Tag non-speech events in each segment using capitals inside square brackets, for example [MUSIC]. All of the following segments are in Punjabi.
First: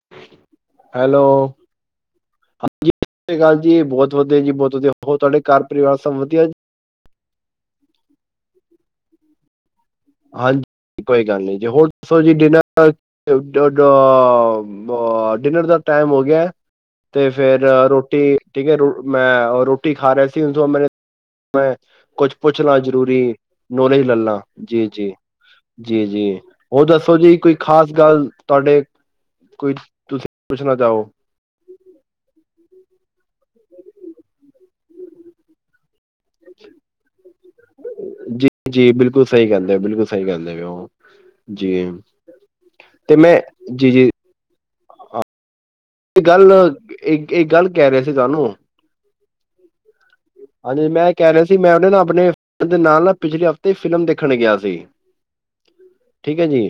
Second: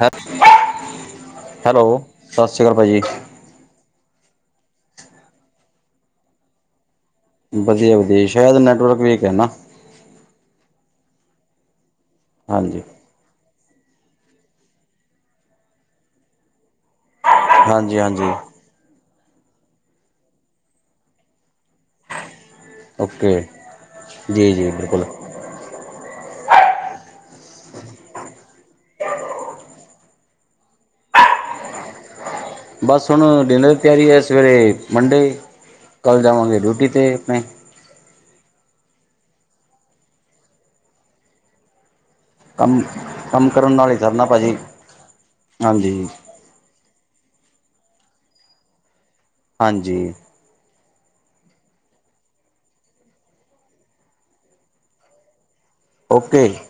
ਹੈ ਹੈਲੋ ਹੈਲੋ ਸਤਿ ਸ਼੍ਰੀ ਅਕਾਲ ਭਾਜੀ ਜੀ। ਸਤਿ੍ ਸ਼੍ਰੀ ਅਕਾਲ ਜੀ ਬਹੁਤ ਵਧੀਆ ਜੀ ਬਹੁਤ ਵਧੀਆ ਹੋਰ ਤੁਹਾਡੇ ਘਰ ਪਰਿਵਾਰ ਸਭ ਵਧੀਆ। ਵਧੀਆ ਵਧੀਆ ਸ਼ਾਇਦ ਨੈਟਵਰਕ ਵੀਕ ਹੈ ਨਾ। ਹਾਂਜੀ ਕੋਈ ਗੱਲ ਨਹੀਂ ਜੀ ਹੋਰ ਦੱਸੋ ਜੀ ਹਾਂਜੀ ਡਿਨਰ ਡਿਨਰ ਦਾ ਟਾਈਮ ਹੋ ਗਿਆ। ਤੇ ਫੇਰ ਹਾਂਜੀ ਰੋਟੀ ਹਾਂਜੀ ਠੀਕ ਹੈ ਮੈਂ ਰੋਟੀ ਖਾ ਰਿਹਾ ਸੀ ਮੈਂ ਦੋ ਮਿੰਟ ਮੈਂ ਕੁਛ ਪੁੱਛਣਾ ਜ਼ਰੂਰੀ ਓਕੇ ਏ ਨੌਲੇਜ ਲੈਲਾ ਜੀ ਜੀ ਜੇ ਬਿਲਕੁਲ ਜੀ ਜੀ ਹੋਰ ਦੱਸੋ ਜੀ ਕੋਈ ਖਾਸ ਗੱਲ ਤੁਹਾਡੇ ਕੋਈ ਤੁਸੀਂ ਪੁੱਛਣਾ ਚਾਹੋ? ਬਸ ਹੁਣ ਡਿਨਰ ਦੀ ਤਿਆਰੀ ਹੈ ਸਵੇਰੇ ਮੰਡੇ ਕੱਲ੍ਹ ਜਾਵਾਂਗੇ ਡਿਊਟੀ 'ਤੇ ਬੈਂਕ ਜੀ ਜੀ ਬਿਲਕੁਲ ਸਹੀ ਗੱਲ ਏ ਬਿਲਕੁਲ ਸਹੀ ਕਹਿੰਦੇ ਉਹ ਜੀ ਕੰਮ ਤੇ ਮੈਂ ਕੰਮ ਕਰਨ ਨਾਲ ਜੀ ਹੀ ਜੀ ਸਰਣਾ ਭਾਜੀ ਹਾਂਜੀ। ਇਹ ਗੱਲ ਇਹ ਇਕ ਗੱਲ ਕਹਿ ਰਹੇ ਸੀ ਤੁਹਾਨੂੰ ਹਾਂਜੀ। ਹਾਂਜੀ ਮੈਂ ਕਹਿ ਰਿਹਾ ਸੀ ਮੈਂ ਉਹੇ ਨਾ ਆਪਣੇ ਦੋਸਤ ਦੇ ਨਾਲ ਨਾ ਪਿਛਲੇ ਹਫ਼ਤੇ ਫਿਲਮ ਦੇਖਣ ਗਿਆ ਸੀ। ਠੀਕ ਹੈ ਓਕੇ ਜੀ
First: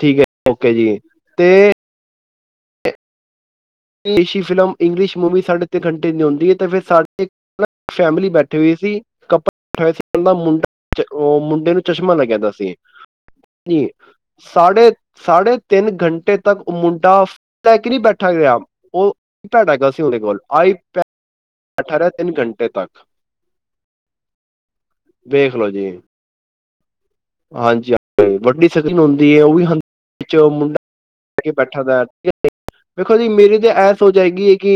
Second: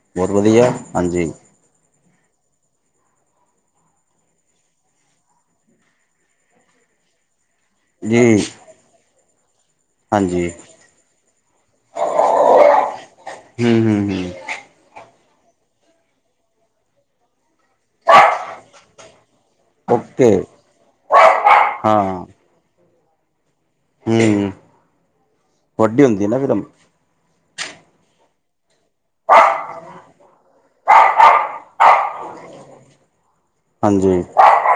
ਠੀਕ ਹੈ ਬਹੁਤ ਵਧੀਆ ਓਕੇ ਜੀ ਹਾਂਜੀ ਤੇ ਏਸ਼ੀ ਫਿਲਮ ਇੰਗਲਿਸ਼ ਮੂਵੀ ਸਾਢੇ ਤਿੰਨ ਘੰਟੇ ਦੀ ਹੁੰਦੀ ਏ ਤੇ ਫਿਰ ਸਾ ਇਕ ਫੈਮਿਲੀ ਜੀ ਬੈਠੀ ਹੋਈ ਸੀ ਕੱਪਲ ਐਦਾ ਹਾਂਜੀ ਮੁੰਡੇ ਉਹ ਮੁੰਡੇ ਨੂੰ ਚਸ਼ਮਾ ਲੱਗਿਆ ਦਾ ਸੀ ਹੂੰ ਹੂੰ ਹੂੰ ਸਾਢੇ ਸਾਢੇ ਤਿੰਨ ਘੰਟੇ ਤੱਕ ਉਹ ਮੁੰਡਾ ਲੈ ਕੇ ਨਹੀਂ ਬੈਠਾ ਗਿਆ, ਉਹ ਆਏ ਪੈਡ ਹੈਗਾ ਸੀ ਉਹਦੇ ਓਕੇ ਕੋਲ ਆਈ ਪੈਡ [INAUDIBLE] ਹਾਂ ਤਿੰਨ ਘੰਟੇ ਤੱਕ ਹੂੰ ਵੇਖ ਲਓ ਜੀ ਵੱਡੀ ਹੁੰਦੀ ਨਾ ਫਿਰ ਉਹ ਹਾਂਜੀ ਹਾਂ ਵੱਡੀ ਸ਼ਗਨ ਹੁੰਦੀ ਹੈ ਉਹ ਵੀ ਹਲ ਵਿੱਚ ਉਹ ਮੁੰਡਾ ਲੈ ਕੇ ਬੈਠਾ ਹੁੰਦਾ ਠੀਕ ਵਖੋ ਜੀ ਮੇਰੀ ਕੀ ਇਹ ਹਾਂਜੀ ਸੋਚੀਏ ਕਿ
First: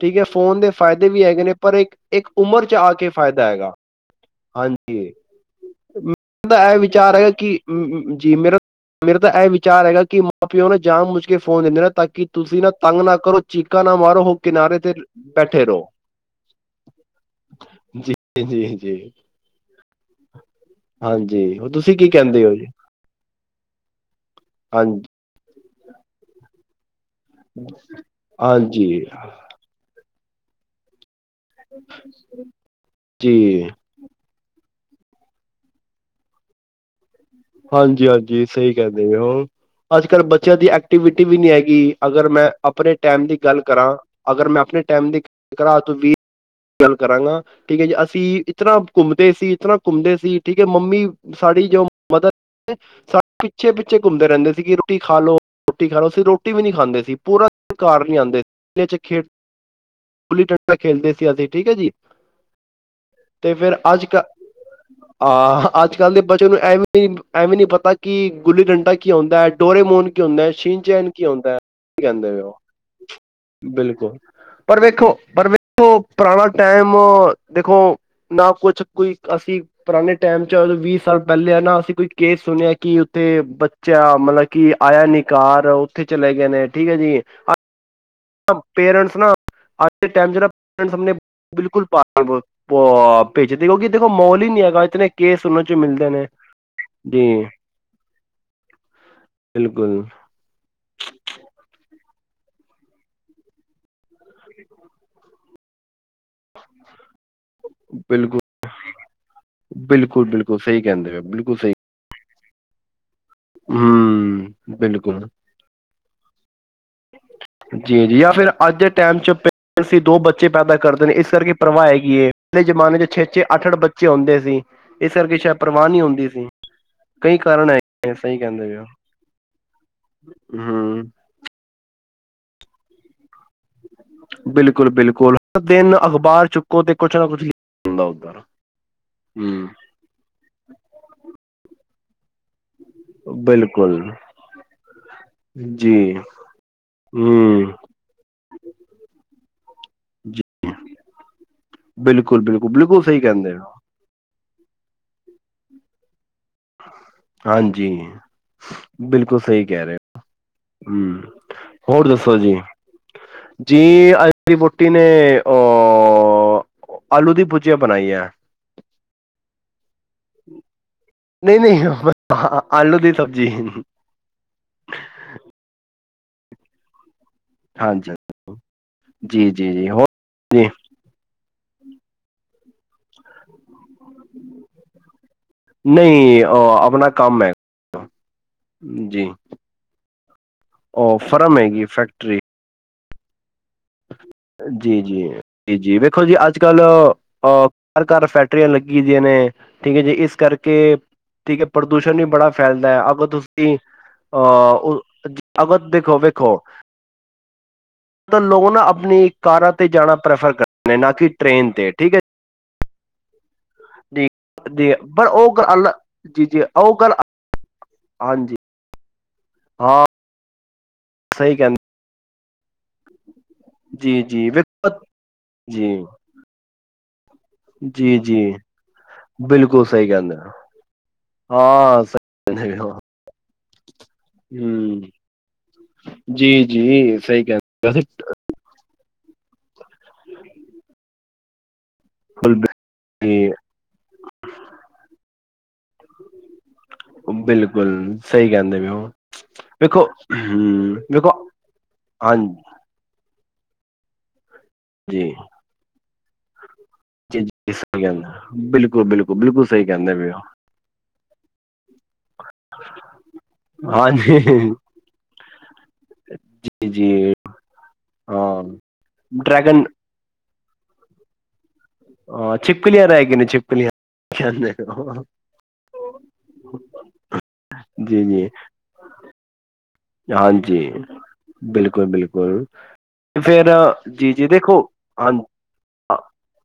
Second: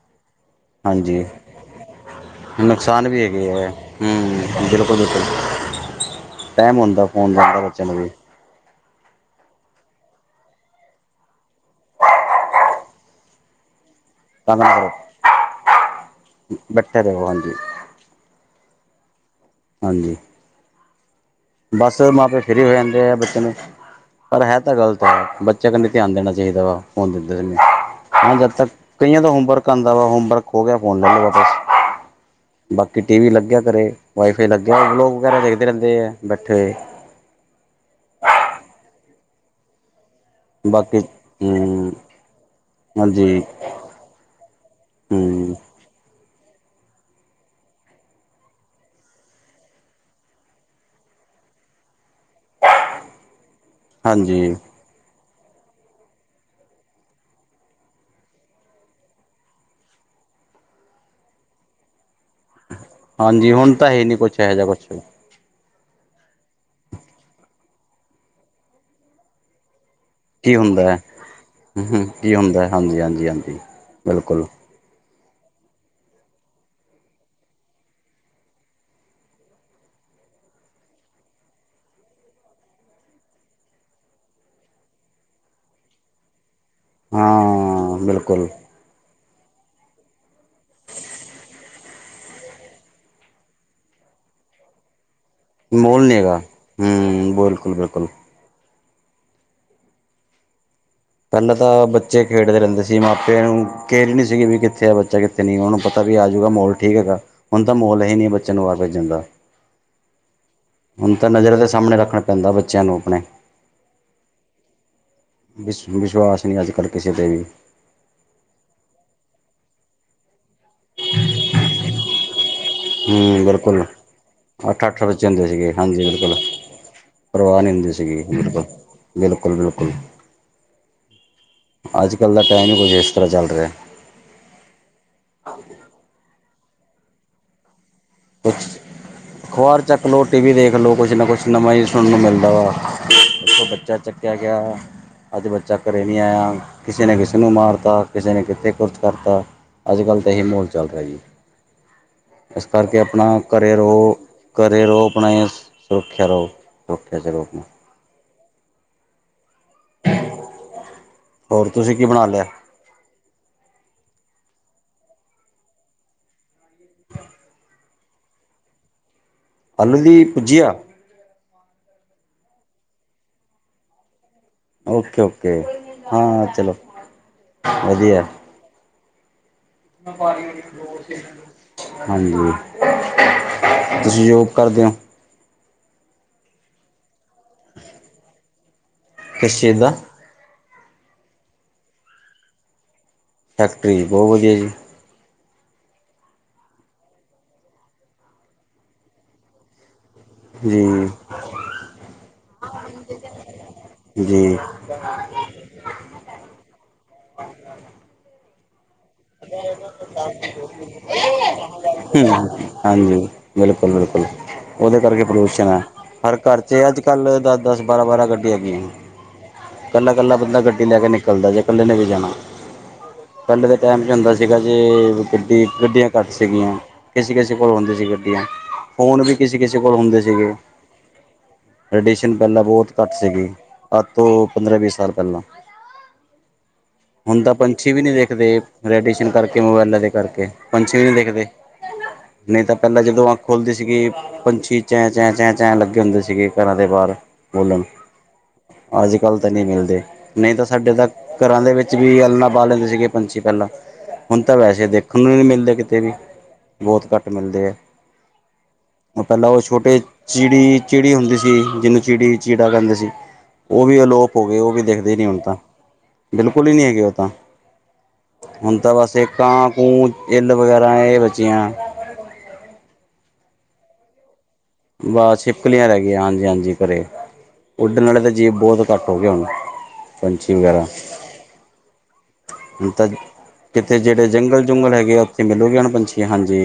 ਠੀਕ ਹੈ ਫੋਨ ਦੇ ਫਾਇਦੇ ਹਾਂਜੀ ਵੀ ਹੈਗੇ ਨੇ ਪਰ ਇੱਕ ਇੱਕ ਉਮਰ ਚ ਆ ਨੁਕਸਾਨ ਕੇ ਵੀ ਫਾਇਦਾ ਹੈਗੇ ਹੈ ਹੈਗਾ ਹੂੰ ਬਿਲਕੁਲ ਹਾਂਜੀ ਬਿਲਕੁਲ ਮੇਰਾ ਤਾਂ ਟਾਈਮ ਇਹ ਹੁੰਦਾ ਵਿਚਾਰ ਹੈਗਾ ਫੋਨ ਦਾ ਕਿ ਹੁੰਦਾ ਬੱਚਿਆਂ ਨੂੰ ਵੀ ਜੀ ਮੇਰਾ ਮੇਰਾ ਤਾਂ ਇਹ ਵਿਚਾਰ ਹੈਗਾ ਕਿ ਮਾਂ ਪਿਓ ਨਾ ਜਾਣ ਬੁਝ ਕੇ ਫੋਨ ਦਿੰਦੇ ਨੇ ਤਾਂ ਕਿ ਤੁਸੀਂ ਨਾ ਤੰਗ ਨਾ ਕਰੋ ਚੀਕਾ ਨਾ ਮਾਰੋ ਉਹ ਤੰਗ ਨਾ ਕਿਨਾਰੇ ਤੇ ਕਰੋ ਬੈਠੇ ਰਹੋ ਬੈਠੇ ਰਹੋ ਹਾਂਜੀ ਜੀ ਜੀ ਜੀ ਹਾਂਜੀ ਹਾਂਜੀ ਹੋਰ ਤੁਸੀਂ ਬਸ ਕੀ ਮਾਂ ਪਿਉ ਕਹਿੰਦੇ ਫਰੀ ਜੀ ਹੋ ਜਾਂਦੇ ਹੈ, ਬੱਚੇ ਨੂੰ ਪਰ ਹੈ ਤਾਂ ਹਾਂਜੀ ਗ਼ਲਤ ਹੈ ਬੱਚਿਆਂ ਕੰਨੀ ਧਿਆਨ ਦੇਣਾ ਚਾਹੀਦਾ ਵਾ ਫੌਨ ਦਿੰਦੇ ਹਨ ਜਦ ਤੱਕ ਹਾਂਜੀ ਕਈਆਂ ਦਾ ਹੋਮਵਰਕ ਦਾ ਵ ਹੋਮਵਰਕ ਹੋ ਗਿਆ ਫੋਨ ਲੈ ਲੋ ਬਾਕੀ ਟੀ ਵੀ ਜੀ ਲੱਗਿਆ ਘਰੇ ਵਾਈਫਾਈ ਲੱਗਿਆ ਹੈ ਵਲੋਗ ਵਗੈਰਾ ਦੇਖਦੇ ਰਹਿੰਦੇ ਆ ਬੈਠੇ ਏ ਹਾਂਜੀ -ਹਾਂਜੀ ਸਹੀ ਕਹਿੰਦੇ ਪਏ ਔ, ਅੱਜ ਕੱਲ ਬ ਬਚੇਆਂ ਦੀ ਬਾਕੀ ਐਕਟੀਵਿਟੀ ਵੀ ਨਹੀਂ ਹੂੰ ਹੈਗੀ, ਅਗਰ ਮੈਂ ਆਪਣੇ ਟਾਈਮ ਦੀ ਹਾਂਜੀ ਗੱਲ ਕਰਾਂ ਅਗਰ ਮੈਂ ਆਪਣੇ ਟਾਈਮ ਦੀ ਹੂੰ ਗੱਲ ਕਰਾ ਤਾਂ ਵੀ ਗੱਲ ਕਰਾਂਗਾ ਠੀਕ ਹੈ ਜੀ, ਅਸੀਂ ਇਤਨਾ ਘੁੰਮਦੇ ਸੀ, ਇਤਨਾ ਘੁੰਮਦੇ ਸੀ, ਠੀਕ ਹੈ ਮੰਮੀ ਸਾਡੀ ਜੋ ਮਦਰ, ਸਾਡੇ ਪਿੱਛੇ ਪਿੱਛੇ ਘੁੰਮਦੇ ਰਹਿੰਦੇ ਹਾਂਜੀ ਸੀ ਕਿ ਰੋਟੀ ਖਾ ਲੋ, ਰੋਟੀ ਖਾ ਲੋ, ਅਸੀਂ ਰੋਟੀ ਵੀ ਨੀ ਖਾਂਦੇ ਸੀ ਪੂਰਾ ਦਿਨ ਘਾਰ ਨੀ ਆਉਂਦੇ ਸੀ ਚ ਖੇਡ ਗੁਲੀ ਡੰਡਾ ਖੇਲਦੇ ਸੀ ਅਸੀਂ, ਠੀਕ ਹੈ ਜੀ ਹਾਂਜੀ ਹੁਣ ਤਾਂ ਹੈ ਹੀ ਨਹੀਂ ਕੁਛ, ਇਹੋ ਜਿਹਾ ਕੁਛ ਆਹ ਅੱਜ ਕੱਲ੍ਹ ਦੇ ਬੱਚੇ ਨੂੰ ਐਵੇਂ, ਐਵੇਂ ਨੀ ਪਤਾ ਕਿ ਗੁੱਲੀ ਡੰਡਾ ਕੀ ਹੌਂਦਾ ਹੈ ਡੋਰੇਮੋਨ ਕੀ ਹੁੰਦਾ ਹੈ, ਸ਼ੀਨ ਚੈਨ ਕੀ ਹੁੰਦਾ, ਕੀ ਹੂੰ ਕਹਿੰਦੇ ਉਹ ਹੁੰਦਾ ਹੈ ਹਾਂਜੀ ਹਾਂਜੀ ਹਾਂਜੀ ਬਿਲਕੁਲ ਪਰ ਵੇਖੋ ਪਰ ਵੇਖੋ ਪੁਰਾਣਾ ਟਾਈਮ ਦੇਖੋ ਨਾ ਕੁਛ ਕੋਈ ਅਸੀਂ ਪੁਰਾਣੇ ਟਾਈਮ ਚ ਜਦੋਂ ਵੀਹ ਸਾਲ ਪਹਿਲੇ, ਐਨਾ ਅਸੀਂ ਕੋਈ ਕੇਸ ਸੁਣਿਆ ਕਿ ਉੱਥੇ ਮਤਲਬ ਕਿ ਆਇਆ ਨੀ ਘਾਰ, ਉੱਥੇ ਚਲੇ ਗਏ ਨੇ, ਠੀਕ ਹੈ ਜੀ ਹਾਂ ਬਿਲਕੁਲ ਪੇਰੈਂਟਸ ਨਾ ਅੱਜ ਦੇ ਟਾਈਮ ਜਿਹੜਾ ਪੇਰੈਂਟਸਂ ਆਪਣੇ ਬਿਲਕੁਲ ਬਾਹਰ ਕਿਉ ਭੇਜ ਦੇ ਔ, ਕਿਉਂਕਿ ਦੇਖੋ ਮਾਹੌਲ ਹੀ ਨਹੀਂ ਹੈਗਾ ਇਤਨੇ ਕੇਸ ਸੁਣਣ ਚ ਮੋਲ ਮਿਲਦੇ ਨਹੀਂ ਨੇ ਹੈਗਾ ਜੀ ਹੂੰ ਬਿਲਕੁਲ ਬਿਲਕੁਲ ਬਿਲਕੁਲ ਪਹਿਲਾਂ ਤਾਂ ਬੱਚੇ ਖੇਡਦੇ ਰਹਿੰਦੇ ਸੀ, ਮਾਪਿਆਂ ਨੂੰ ਕਹਿੜ ਹੀ ਨਹੀਂ ਸੀ ਵੀ ਕਿੱਥੇ ਆ ਬੱਚਾ ਕਿਥੇ ਤੇ ਨਹੀਂ, ਹੁਣ ਔਨੂੰ ਪਤਾ ਵੀ ਆ ਜੂਗਾ ਮਾਹੌਲ ਠੀਕ ਹੈਗਾ ਹੁਣ ਤਾਂ ਮਾਹੌਲ ਹੈ ਹੀ ਨਹੀਂ ਬਿਲਕੁਲ ਬੱਚਿਆਂ ਨੂੰ ਬਾਹਰ ਭੇਜਣ ਦਾ, ਬਿਲਕੁਲ ਬਿਲਕੁਲ ਸਹੀ ਕਹਿੰਦੇ ਹੁਣ ਪਏ ਤਾਂ ਬਿਲਕੁਲ ਨਜ਼ਰਾਂ ਦੇ ਸਾਹਮਣੇ ਰੱਖਣਾ ਪੈਂਦਾ ਬੱਚਿਆਂ ਨੂੰ ਆਪਣੇ ਹੂ ਬਿਲਕੁਲ ਵਿਸ਼ ਵਿਸ਼ਵਾਸ ਨਹੀਂ ਅੱਜ ਕੱਲ੍ਹ ਕਿਸੇ ਤੇ ਵੀ ਜੀ ਜੀ ਜਾਂ ਫਿਰ ਅੱਜ ਦੇ ਟਾਈਮ ਚ ਪੇਰੈਂਟਸ ਹੀ ਦੋ ਬੱਚੇ ਪੈਦਾ ਕਰਦੇ ਨੇ, ਇਸ ਕਰਕੇ ਪ੍ਰਵਾਹ ਹੈਗੀ ਏ ਪਹਿਲੇ ਜ਼ਮਾਨੇ ਚ ਛੇ ਹੂੰ ਛੇ ਅੱਠ ਅੱਠ ਬਿਲਕੁਲ ਬੱਚੇ ਹੁੰਦੇ ਸੀ, ਅੱਠ ਅੱਠ ਇਸ ਬੱਚੇ ਕਰਕੇ ਹੁੰਦੇ ਸ਼ਾਇਦ ਸੀਗੇ ਪਰਵਾਹ ਨਹੀਂ ਹਾਂਜੀ ਹੁੰਦੀ ਬਿਲਕੁਲ ਸੀ ਕਈ ਪਰਵਾਹ ਕਾਰਨ ਨਹੀਂ ਹੈ ਹੁੰਦੀ ਸੀਗੀ ਸਹੀ ਬਿਲਕੁਲ ਕਹਿੰਦੇ ਪਏ ਹੋ, ਬਿਲਕੁਲ ਬਿਲਕੁਲ ਹੂ ਅੱਜ ਕੱਲ ਦਾ ਟਾਈਮ ਹੀ ਕੁੱਝ ਇਸ ਤਰ੍ਹਾਂ ਚੱਲ ਰਿਹਾ ਬਿਲਕੁਲ- ਬਿਲਕੁਲ, ਹਰ ਦਿਨ ਅਖ਼ਬਾਰ ਚੁੱਕੋ ਤੇ ਕੁਛ ਨਾ ਕੁਛ ਹ ਕੁਛ ਅਖ਼ਬਾਰ ਚੱਕ ਲਓ, ਟੀ ਵੀ ਦੇਖ ਲਓ, ਕੁਛ ਨਾ ਕੁਛ ਨਵਾਂ ਹੀ ਸੁਣਨ ਨੂੰ ਮਿਲਦਾ ਵਾ ਔਥੋ ਬੱਚਾ ਬਿਲਕੁਲ ਚੱਕਿਆ ਗਿਆ ਅੱਜ ਬੱਚਾ ਘਰ ਜੀ ਨਹੀਂ ਆਇਆ, ਕਿਸੇ ਨੇ ਕਿਸੇ ਨੂੰ ਹੂੰ ਮਾਰਤਾ ਕਿਸੇ ਨੇ ਕਿੱਥੇ ਕੁਛ ਕਰਤਾ ਅੱਜ ਕਲ ਤਾਂ ਇਹੀ ਜੀ ਮਾਹੌਲ ਚੱਲ ਰਿਹਾ ਜੀ ਬਿਲਕੁਲ, ਇਸ ਬਿਲਕੁਲ ਕਰਕੇ ਬਿਲਕੁਲ ਸਹੀ ਆਪਣਾ ਕਹਿੰਦੇ ਘਰ ਹੋ ਰਹੋ, ਘਰ ਰਹੋ ਆਪਣਾ ਸੋਖੇ ਰਹੋ ਸੁਰੱਖਿਆ 'ਚ ਰਹੋ ਆਪਣਾ ਹਾਂਜੀ ਬਿਲਕੁਲ ਸਹੀ ਕਹਿ ਰਹੇ ਹੋ ਹੂ ਤੁਸੀਂ ਕੀ ਹੋਰ ਬਣਾ ਦੱਸੋ ਲਿਆ ਜੀ ਜੀ ਅਜ ਵੀ ਵੋਟੀ ਨੇ ਓ ਆਲੂ ਦੀ ਭੁਜੀਆਂ ਬਣਾਈ ਹੈ ਆਲੂ ਦੀ ਭੁਜੀਆਂ ਨਹੀਂ, ਨਹੀਂ ਆਲੂ ਦੀ ਸਬਜ਼ੀ ਓਕੇ, ਓਕੇ ਹਾਂ ਚਲੋ ਹਾਂਜੀ ਹਾਂ ਜੀ, ਜੀ, ਜੀ ਹੋਰ ਬਾਰੀ ਜੀ ਦੋ [UNINTELLIGIBLE] ਹਾਂਜੀ ਤੁਸੀਂ ਜੋਬ ਕਰਦੇ ਓ। ਨਈ ਆਪਣਾ ਕੰਮ ਐ ਜੀ। ਕਿਸ ਚੀਜ ਦਾ। ਓ ਫਰਮ ਹੈਗੀ ਫੈਕਟਰੀ। ਫੈਕਟਰੀ ਬੋ ਵਧੀਆ। ਜੀ, ਜੀ। ਜੀ, ਜੀ ਵੇਖੋ ਜੀ ਅੱਜ ਕੱਲ ਅ ਹਰ ਘਰ, ਫੈਕਟਰੀਆਂ ਲੱਗੀ ਦੀਆਂ ਨੇ ਠੀਕ ਐ ਜੀ ਇਸ ਕਰਕੇ ਜੀ ਠੀਕ ਐ ਪ੍ਰਦੂਸ਼ਣ ਵੀ ਬੜਾ ਫੈਲਦਾ ਅਗਰ ਤੁਸੀਂ ਜੀ ਆ ਜੀ ਅਗਰ ਦੇਖੋ, ਵੇਖੋ ਲੋਕ ਨਾ ਆਪਣੀ। ਕਾਰਾਂ ਤੇ ਜਾਣਾ ਪ੍ਰੈਫਰ ਕਰਦੇ ਨੇ ਨਾ ਕਿ ਟ੍ਰੇਨ ਤੇ ਠੀਕ ਹੈ ਹੂੰ ਹਾਂਜੀ। ਬਿਲਕੁਲ, ਬਿਲਕੁਲ। ਜੀ ਜੀ ਓਦੇ ਕਰਕੇ ਪਰ ਉਹ ਪ੍ਰਦੂਸ਼ਣ ਐ ਗੱਲ ਹਰ ਜੀ ਘਰ ਜੀ ਚ ਉਹ ਅੱਜ ਗੱਲ ਕਲ ਦਸ, ਦਸ ਬਾਰਾਂ, ਬਾਰਾਂ ਗੱਡੀ ਹਾਂਜੀ ਹੈਗੀਆਂ। ਹਾਂ ਕੱਲਾ ਕੱਲਾ ਬੰਦਾ ਗੱਡੀ ਲੈ ਕੇ ਨਿਕਲਦਾ ਸਹੀ ਜੇ ਕਹਿੰਦੇ ਇਕੱਲੇ ਨੇ ਵੀ ਜਾਣਾ। ਪੈਲੇ ਦੇ ਟਾਈਮ ਚ ਜੀ ਹੁੰਦਾ ਜੀ ਸੀਗਾ ਜੇ ਵੇਖੋ ਗੱਡੀ ਜੀ ਗੱਡੀਆਂ ਘੱਟ ਸੀਗੀਆਂ। ਕਿਸੇ ਕਿਸੇ ਕੋਲ ਹੁੰਦੇ ਸੀ ਜੀ ਜੀ ਗੱਡੀਆਂ ਫੋਨ ਵੀ ਕਿਸੇ ਕਿਸੇ ਬਿਲਕੁਲ ਕੋਲ ਸਹੀ ਹੁੰਦੇ ਕਹਿੰਦੇ ਹੋ। ਸੀਗੇ। ਹਾਂ ਰਡੀਏਸ਼ਨ ਸਹੀ ਪੈਲਾਂ ਕਹਿੰਦੇ ਬੋਤ ਘੱਟ ਸੀਗੀ ਅੱਜ ਤੋਂ ਪੰਦਰਾਂ ਵੀਹ ਹਮ ਸਾਲ ਪੈਲਾਂ। ਜੀ ਜੀ ਹੁਨ ਸਹੀ ਤਾਂ ਕਹਿੰਦੇ ਪੰਛੀ ਵੈਸੇ ਵੀ ਨੀ ਦਿਖਦੇ। ਰੇਡੀਏਸ਼ਨ ਕਰਕੇ ਮੋਬਾਇਲਾਂ ਦੇ ਕਰਕੇ ਪੰਛੀ ਵੀ ਨੀ ਦਿਖਦੇ। ਨਹੀਂ ਬਿਲਕੁਲ ਤਾਂ ਪੈਲਾਂ ਜਦੋਂ ਅੱਖ ਖੁਲਦੀ ਸੀਗੀ ਪੰਛੀ ਚੈ, ਚੈ, ਚੈ ਲੱਗੇ ਹੁੰਦੇ ਸੀਗੇ ਘਰਾਂ ਦੇ ਬਾਹਰ। ਬੋਲਣ ਬਿਲਕੁਲ ਸਹੀ ਕਹਿੰਦੇ ਪਏ ਹੋ ਅੱਜ ਕੱਲ ਤਾਂ ਨੀ ਮਿਲਦੇ ਵੇਖੋ ਨੀ ਤਾਂ ਸਾਡੇ ਹਮ ਤਾਂ ਵੇਖੋ ਘਰਾਂ ਦੇ ਵਿੱਚ ਵੀ ਅਲਣਾ ਹਾਂਜੀ ਪਾ ਲੈਂਦੇ ਸੀਗੇ ਪੰਛੀ ਪੈਲਾਂ। ਹੁਨ ਤਾਂ ਵੈਸੇ ਦੇਖਣ ਨੂੰ ਨੀ ਮਿਲਦੇ ਕਿਤੇ ਵੀ। ਬੋਤ ਘੱਟ ਜੀ ਮਿਲਦੇ ਐ ਜੀ ਸਹੀ ਕਹਿੰਦੇ ਬਿਲਕੁਲ ਉਹ ਬਿਲਕੁਲ ਪੈਲਾਂ ਓ ਬਿਲਕੁਲ ਸਹੀ ਛੋਟੇ ਕਹਿੰਦੇ ਪਏ ਹੋ ਚਿੜੀ। ਚਿੜੀ ਹੁੰਦੀ ਸੀ ਜਿਨੂੰ ਚਿੜੀ ਚਿੜਾ ਕਹਿੰਦੇ ਸੀ। ਓ ਵੀ ਅਲੋਪ ਹਾਂਜੀ ਹੋਗੇ ਓ ਵੀ ਦਿਖਦੇ ਨੀ ਹੁਨ ਤਾਂ ਬਿਲਕੁਲ ਈ ਨੀ ਜੀ ਹੈਗੇ ਓ ਜੀ ਤਾਂ। ਹਾਂ ਹੁਨ ਤਾਂ ਬਸ ਏ ਕਾਂ ਡਰੈਗਨ ਕੂੰ ਇਲ ਵਗੈਰਾ ਏ ਬਚੀਆਂ। ਅ ਛਿੱਪਕਲੀਆਂ ਰੈ ਗਈਆਂ ਨੇ ਛਿੱਪਕਲੀਆਂ ਕੈਦੇ। ਵਾ ਛਿਪਕਲੀਆਂ ਰੈ ਗਈਆਂ ਹਾਂਜੀ, ਹਾਂਜੀ ਘਰੇ ਉੱਡਣ ਆਲੇ ਜੀ ਤਾਂ ਜੀ ਜੀਵ ਬੋਤ। ਘੱਟ ਹੋਗੇ ਹੁਨ। ਹਾਂਜੀ। ਬਿਲਕੁਲ ਬਿਲਕੁਲ ਹੁਣ ਤਾਂ ਫਿਰ ਕਿਤੇ ਜਿਹੜੇ ਜੀ, ਜੀ ਜੰਗਲ ਦੇਖੋ ਜੁੰਗਲ ਹੈਗੇ ਆ ਹਾਂ, ਉੱਥੇ ਮਿਲੋਗੇ ਹੁਣ ਪੰਛੀ ਹਾਂਜੀ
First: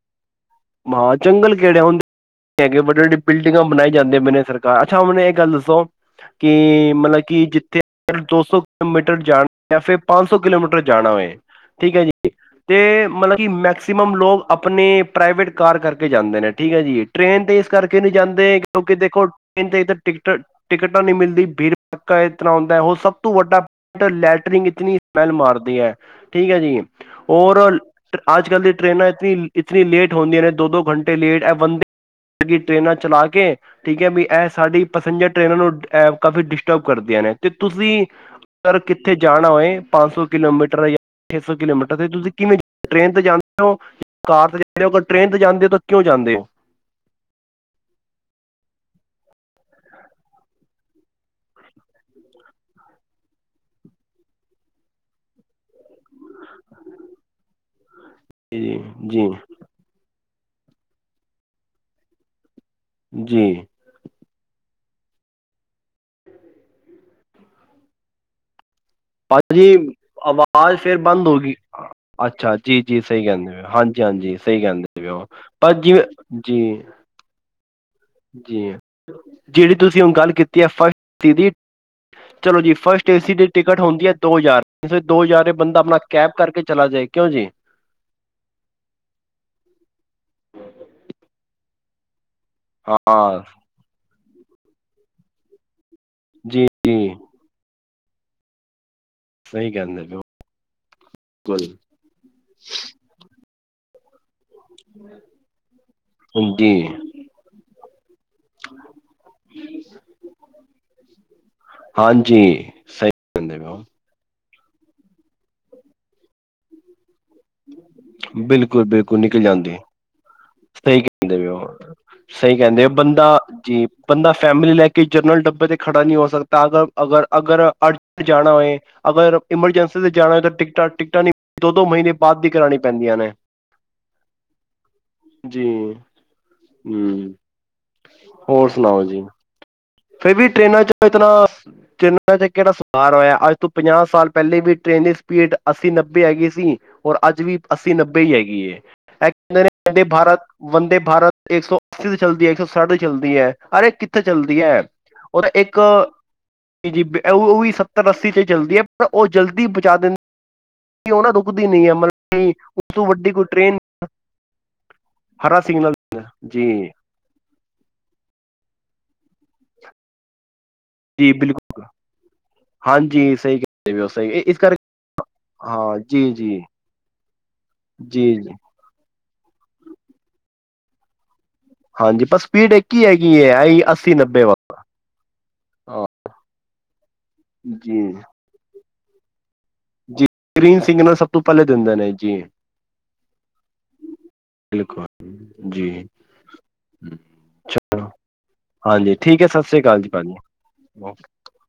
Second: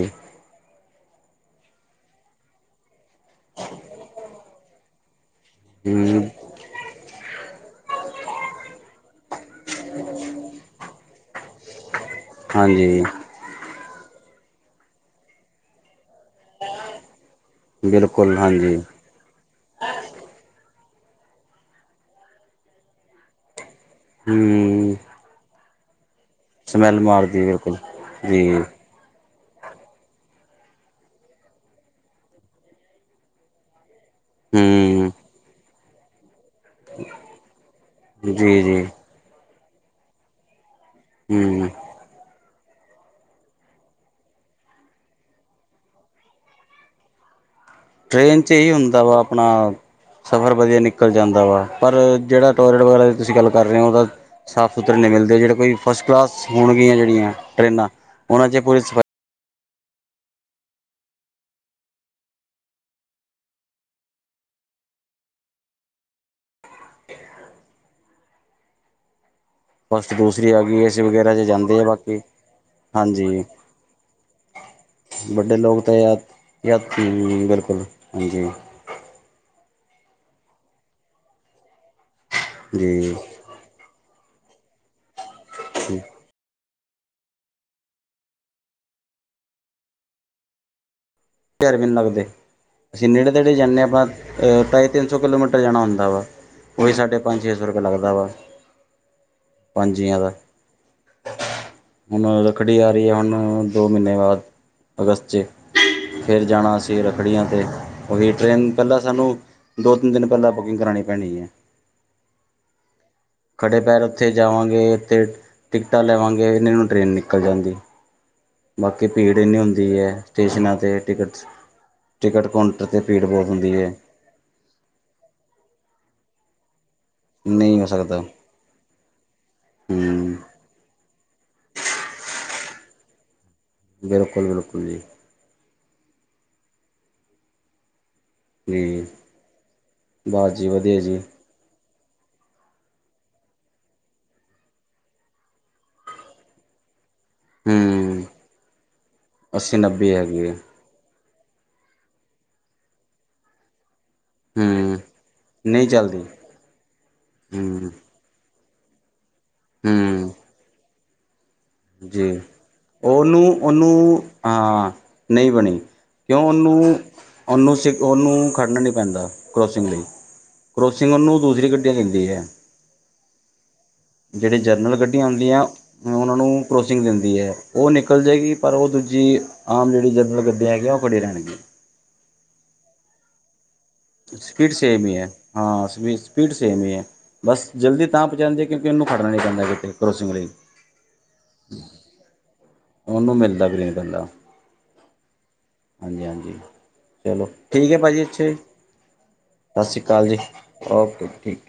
ਮਾ ਜੰਗਲ ਕਿਹੜੇ ਹੁੰਦੇ ਹੈਗੇ ਵੱਡੇ ਵੱਡੀ ਬਿਲਡਿੰਗਾਂ ਬਣਾਈ ਜਾਂਦੇ ਨੇ ਸਰਕਾਰ ਅੱਛਾ ਮੈਨੂੰ ਇਕ ਗੱਲ ਦੱਸੋ? ਹੂੰ ਕਿ ਮਤਲਬ ਕਿ ਜਿੱਥੇ ਦੋ ਸੌ ਕਿਲੋਮੀਟਰ ਜਾਣਾ। ਜਾਂ ਫਿਰ ਪੰਨ ਸੌ ਕਿਲੋਮੀਟਰ ਜਾਣਾ ਹੋਏ ਠੀਕ ਐ ਜੀ ਹਾਂਜੀ ਤੇ ਮਤਲਬ ਕਿ ਮੈਕਸੀਮਮ ਲੋਕ ਆਪਣੇ ਪ੍ਰਾਈਵੇਟ ਕਾਰ ਕਰਕੇ ਜਾਂਦੇ ਨੇ। ਠੀਕ ਐ ਜੀ ਟ੍ਰਰੇਨ ਤੇ ਇਸ ਕਰਕੇ ਨੀ ਬਿਲਕੁਲ ਜਾਂਦੇ ਹਾਂਜੀ ਕਿਉਂਕਿ ਦੇਖੋ, ਤੇ ਇ ਟਿਕਟ, ਟਿਕਟਾਂ ਨੀ ਮਿਲਦੀ ਭੀੜ ਭੜੱਕਾ ਇਤਨਾ ਹੁੰਦਾ ਹੁਨ ਸਭ ਤੋਂ ਵੱਡਾ, ਲੈਟਰਿੰਗ ਹੂੰ ਇਤਨੀ ਸਮੈਲ ਮਾਰਦੀ ਐ। ਠੀਕ ਐ ਜੀ, ਸਮੈਲ ਮਾਰਦੀ ਔਰ ਬਿਲਕੁਲ ਜੀ ਅੱਜ ਕੱਲ ਦੀ ਟ੍ਰਰੇਨਾਂ ਵਿੱਚ ਵੀ। ਇਤਨੀ ਲੇਟ ਹੁੰਦੀਆਂ ਨੇ ਦੋ-ਦੋ ਗਾਂਟੇ ਲੇਟ ਐ ਵੰਦਗੀ ਟ੍ਰੇਨਾਂ ਚਲਾ ਕੇ ਠੀਕ ਐ ਵੀ, ਐ ਸਾਡੀ ਹੂੰ ਪੈਸੇਜਰ ਟ੍ਰੇਨਾਂ ਨੂੰ ਅ ਕਾਫੀ ਡਿਸਟਰਬ ਕਰਦੀਆਂ ਨੇ ਤੇ ਤੁਸੀਂ, ਜੀ ਜੀ ਕਿੱਥੇ ਜਾਣਾ ਹੋਏ ਪੰਨ ਸੌ ਕਿਲੋਮੀਟਰ ਜਾਂ ਛੇ ਸੌ ਹੂੰ ਕਿਲੋਮੀਟਰ ਤੇ ਤੁਸੀਂ ਕਿਵੇਂ ਟ੍ਰੇਨ ਤੇ ਜਾਂਦੇ ਹੋ? ਕਾਰ ਤੇ ਜਾਂਦੇ ਓ ਅਗਰ ਟ੍ਰੇਨ ਤੇ ਜਾਂਦੇ ਓ ਤਾਂ ਕਿਉਂ ਜਾਂਦੇ ਓ? ਟ੍ਰੇਨ ਚ ਏ ਹੁੰਦਾ ਵਾ ਆਪਣਾ ਸਫ਼ਰ ਵਧੀਆ ਨਿਕਲ ਜਾਂਦਾ ਵਾ ਪਰ ਜੇੜਾ ਟੋਇਲੇਟ ਵਗੈਰਾ ਦੀ ਤੁਸੀ ਗੱਲ ਕਰ ਰੇ ਓ ਓਦਾ ਸਾਫ਼ ਸੁਥਰੇ ਨਈ ਮਿਲਦੇ, ਜੇੜੇ ਕੋਈ ਫਸਟ ਕਲਾਸ ਹੋਣਗੀਆਂ ਜੇੜੀਆਂ ਟਰੇਨਾਂ ਜੀ ਜੀ, ਜੀਂ ਜੀ ਜੀ ਫਸਟ ਦੂਸਰੀ ਆ ਆਵਾਜ ਗਈ ਫੇਰ ਏਸੀ ਬੰਦ ਵਗੈਰਾ ਹੋ 'ਚ ਗਈ ਜਾਂਦੇ ਆ ਬਾਕੀ ਅੱਛਾ ਜੀ- ਜੀ ਸਈ ਹਾਂਜੀ ਕੈਂਦੇ ਹਾਂਜੀ -ਹਾਂਜੀ ਸਈ ਕੈਂਦੇ। ਪਰ ਜਿਵੇ ਜੀ ਹੁੰ ਬਿਲਕੁਲ। ਹਾਂਜੀ ਜੀ ਜੇੜੀ ਤੁਸੀ ਹੁਣ ਗੱਲ ਕੀਤੀ ਆ ਫਸਟ ਦੀ ਚਲੋ ਜੀ ਫਸਟ ਏ ਸੀ ਦੀ ਟਿਕਟ ਹੁੰਦੀ ਆ ਦੋ ਹਜਾਰ ਤੁਸੀ ਦੋ ਜ਼ਾਰ ਬੰਦਾ ਆਪਨਾ ਹਜ਼ਾਰ ਕੈਬ ਕਰਕੇ ਚਲਾ ਜਾਏ ਕਿਉਂ ਜੀ! ਜਾਰ ਵੀ ਨੀ ਲੱਗਦੇ ਹਾਂ ਅਸੀ ਨੇੜੇ -ਤੇੜੇ ਜਾਨੇ ਆ ਆਪਣਾ ਅ ਢਾਈ ਤਿੰਨ ਸੌ ਕਿਲੋਮੀਟਰ ਜਾਣਾ ਹੁੰਦਾ ਵਾ ਜੀ ਓਈ ਜੀ ਸਾਡੇ ਪੰਜ ਛੇ ਸੌ ਰੁਪਇਆ ਲੱਗਦਾ ਵਾ। ਸਹੀ ਪੰਜ ਕਹਿੰਦੇ ਪਏ ਜੀਆਂ ਹੋ ਦਾ। ਬਿਲਕੁਲ ਹੁਨ ਰੱਖੜੀ ਆ ਰੀ ਆ ਮੰਨੋ ਦੋ ਮੀਨੇ ਬਾਅਦ ਅਗਸਤ 'ਚ। ਫਿਰ ਜਾਣਾ ਜੀ ਅਸੀ ਰੱਖੜੀਆਂ ਤੇ ਓਦੀ ਟ੍ਰੇਨ ਪੈਲਾ ਸਾਨੂੰ ਦੋ ਤਿੰਨ ਦਿਨ ਪੈਲਾ ਬੁਕਿੰਗ ਕਰਾਣੀ ਪੈਣੀ ਐ। ਹਾਂਜੀ। ਸਹੀ ਕਹਿੰਦੇ ਪਏ ਹੋ ਖੜ੍ਹੇ ਪੈਰ ਓਥੇ ਜਾਵਾਂਗੇ ਤੇ ਟਿਕਟਾਂ ਲਵਾਂਗੇ ਇਨੇ ਨੂੰ ਟ੍ਰੇਨ ਨਿਕਲ ਜਾਂਦੀ। ਬਿਲਕੁਲ, ਬਿਲਕੁਲ ਨਿਕਲ ਜਾਂਦੀ। ਐ ਤੇ ਸਈ ਟਿਕਟ ਕੈਂਦੇ ਪੇ ਓ, ਟਿਕਟ ਸਈ ਕਾਊਂਟਰ ਕੈਂਦੇ 'ਤੇ ਭੀੜ ਬੰਦਾ ਬਹੁਤ ਹੁੰਦੀ ਜੀ। ਹੈ ਬੰਦਾ ਫੈਮਿਲੀ ਲੈ ਕੇ ਜਨਰਲ ਡੱਬੇ ਤੇ ਖੜਾ ਨੀ ਹੋ ਸਕਦਾ [UNINTELLIGIBLE] ਅਗਰ, ਅਗਰ ਨਹੀਂ ਹੋ ਸਕਦਾ ਅਰਜ--ਟ ਜਾਣਾ ਹੋਏ ਅਗਰ ਐਮਰਜੈਂਸੀ ਤੇ ਜਾਣਾ ਹੂੰ ਹੋਏ ਤਾ ਟਿਕਟਾਂ- ਟਿਕਟਾਂ ਨਈ ਦੋ- ਦੋ ਮਹੀਨੇ ਬਾਅਦ ਦੀ ਕਰਾਣੀ ਪੈਂਦੀਆਂ ਨੇ। ਬਿਲਕੁਲ, ਬਿਲਕੁਲ ਜੀ। ਜੀ, ਹੁੰ ਹੋਰ ਸੁਣਾਓ ਜੀ? ਫੇਰ ਵੀ ਬਸ ਜੀ ਟ੍ਰੇਨਾਂ ਵਧੀਆ ਚੋ ਜੀ ਇਤਨਾ ਤੇਨ ਤੇ ਕੇੜਾ ਸੁਧਾਰ ਹੋਇਆ ਅੱਜ ਤੋਂ ਪੰਜਾਹ ਸਾਲ ਪੈਲੇ ਵੀ ਟ੍ਰੇਨ ਦੀ ਸਪੀਡ ਅੱਸੀ ਨੱਬੇ ਹੈਗੀ ਸੀ ਔਰ ਅੱਜ ਵੀ ਅੱਸੀ ਨੱਬੇ ਹੂੰ ਈ ਹੇਗੀ ਏ, ਐ ਕੈਂਦੇ ਨੇ ਅੱਸੀ ਵੰਦੇ ਨੱਬੇ ਭਾਰਤ, ਹੈਗੀ ਹੈ ਵੰਦੇ ਭਾਰਤ ਇੱਕ ਸੌ ਅੱਸੀ ਤੇ ਚੱਲਦੀ ਐ ਇੱਕ ਸੌ ਸੱਠ ਦੀ ਚੱਲਦੀ ਐ ਅਰੇ ਕਿੱਥੇ ਚੱਲਦੀ ਐ। ਹੂੰ ਔਰ ਇੱਕ ਨਹੀਂ ਚੱਲਦੀ ਜੀਬ ਓ ਵੀ ਹੂੰ ਸੱਤਰ ਅੱਸੀ ਤੇ ਚੱਲਦੀ ਐ। ਓ ਜਲਦੀ ਪੁਚਾ ਦਿੰ ਹੂੰ ਓ ਨਾ ਰੁਕਦੀ ਨੀ ਐ ਜੀ ਮਤਲਬ ਉਸ ਤੋਂ ਵੱਡੀ ਉਹਨੂੰ ਕੋਈ ਟ੍ਰੇਨ ਉਹਨੂੰ ਹਾਂ ਹਰਾ ਸਿਗਨਲ ਜੀ। ਓਨੂੰ ਸ ਓਨੂੰ ਖੜ੍ਹਨਾ ਨੀ ਪੈਂਦਾ ਕਰੋਸਿੰਗ ਲਈ। ਕਰੋਸਿੰਗ ਜੀ ਓਨੂੰ ਦੂਸਰੀ ਬਿਲਕੁਲ ਗੱਡੀਆ ਦੇਂਦੀ ਐ। ਹਾਂਜੀ ਸਹੀ ਕਹਿੰਦੇ ਪਏ ਹੋ ਸਹੀ ਜੇੜੀ ਇਸ ਕਰਕੇ ਜਰਨਲ ਗੱਡੀਆਂ ਹੁੰਦੀਆ ਹਾਂ ਜੀ ਉਨਾ ਜੀ ਨੂੰ ਕੋਚਿੰਗ ਦਿੰਦੀ ਐ ਓ ਨਿਕਲ ਜੀ ਜੀ ਜੇਗੀ ਪਰ ਓ ਦੂਜੀ ਆਮ ਜੇੜੀ ਜਰਨਲ ਗੱਡੀਆਂ ਹੈਗੀਆਂ ਓ ਖੜ੍ਹੀ ਰੈਣਗੀ। ਹਾਂਜੀ, ਪਰ ਸਪੀਡ ਇੱਕ ਈ ਹੈਗੀ ਐ ਆ ਈ ਅਸ ਸਪੀਡ ਸੇਮ ਈ ਐ, ਹਾਂ ਸਪੀਡ ਸੇਮ ਈ ਐ ਬਸ ਜੀ ਜਲਦੀ ਤਾਂ ਪਹੁੰਚਾਂਦੀ ਕਿਉਂਕੀ ਉਨੂੰ ਖੜਨਾ ਨੀ ਪੈਂਦਾ ਗੱਡੀ ਜੀ ਕਰੋਸਿੰਗ ਲਈ। ਗ੍ਰੀਨ ਸਿਗਨਲ ਸਭ ਤੋਂ ਪਹਿਲੇ ਦਿੰਦੇ ਨੇ ਜੀ ਉਨੂੰ ਮਿਲਦਾ ਗ੍ਰੀਨ ਆਲਾ। ਬਿਲਕੁਲ ਜੀ। ਚਲੋ ਠੀਕ ਐ ਚਲੋ ਭਾਜੀ ਅੱਛਾ ਜੀ, ਹਾਂਜੀ ਠੀਕ ਹੈ ਸਤਿ ਸ੍ਰੀ ਅਕਾਲ ਸਾਸਰੀਕਾਲ ਜੀ, ਭਾਜੀ ਓਕੇ ਠੀਕ।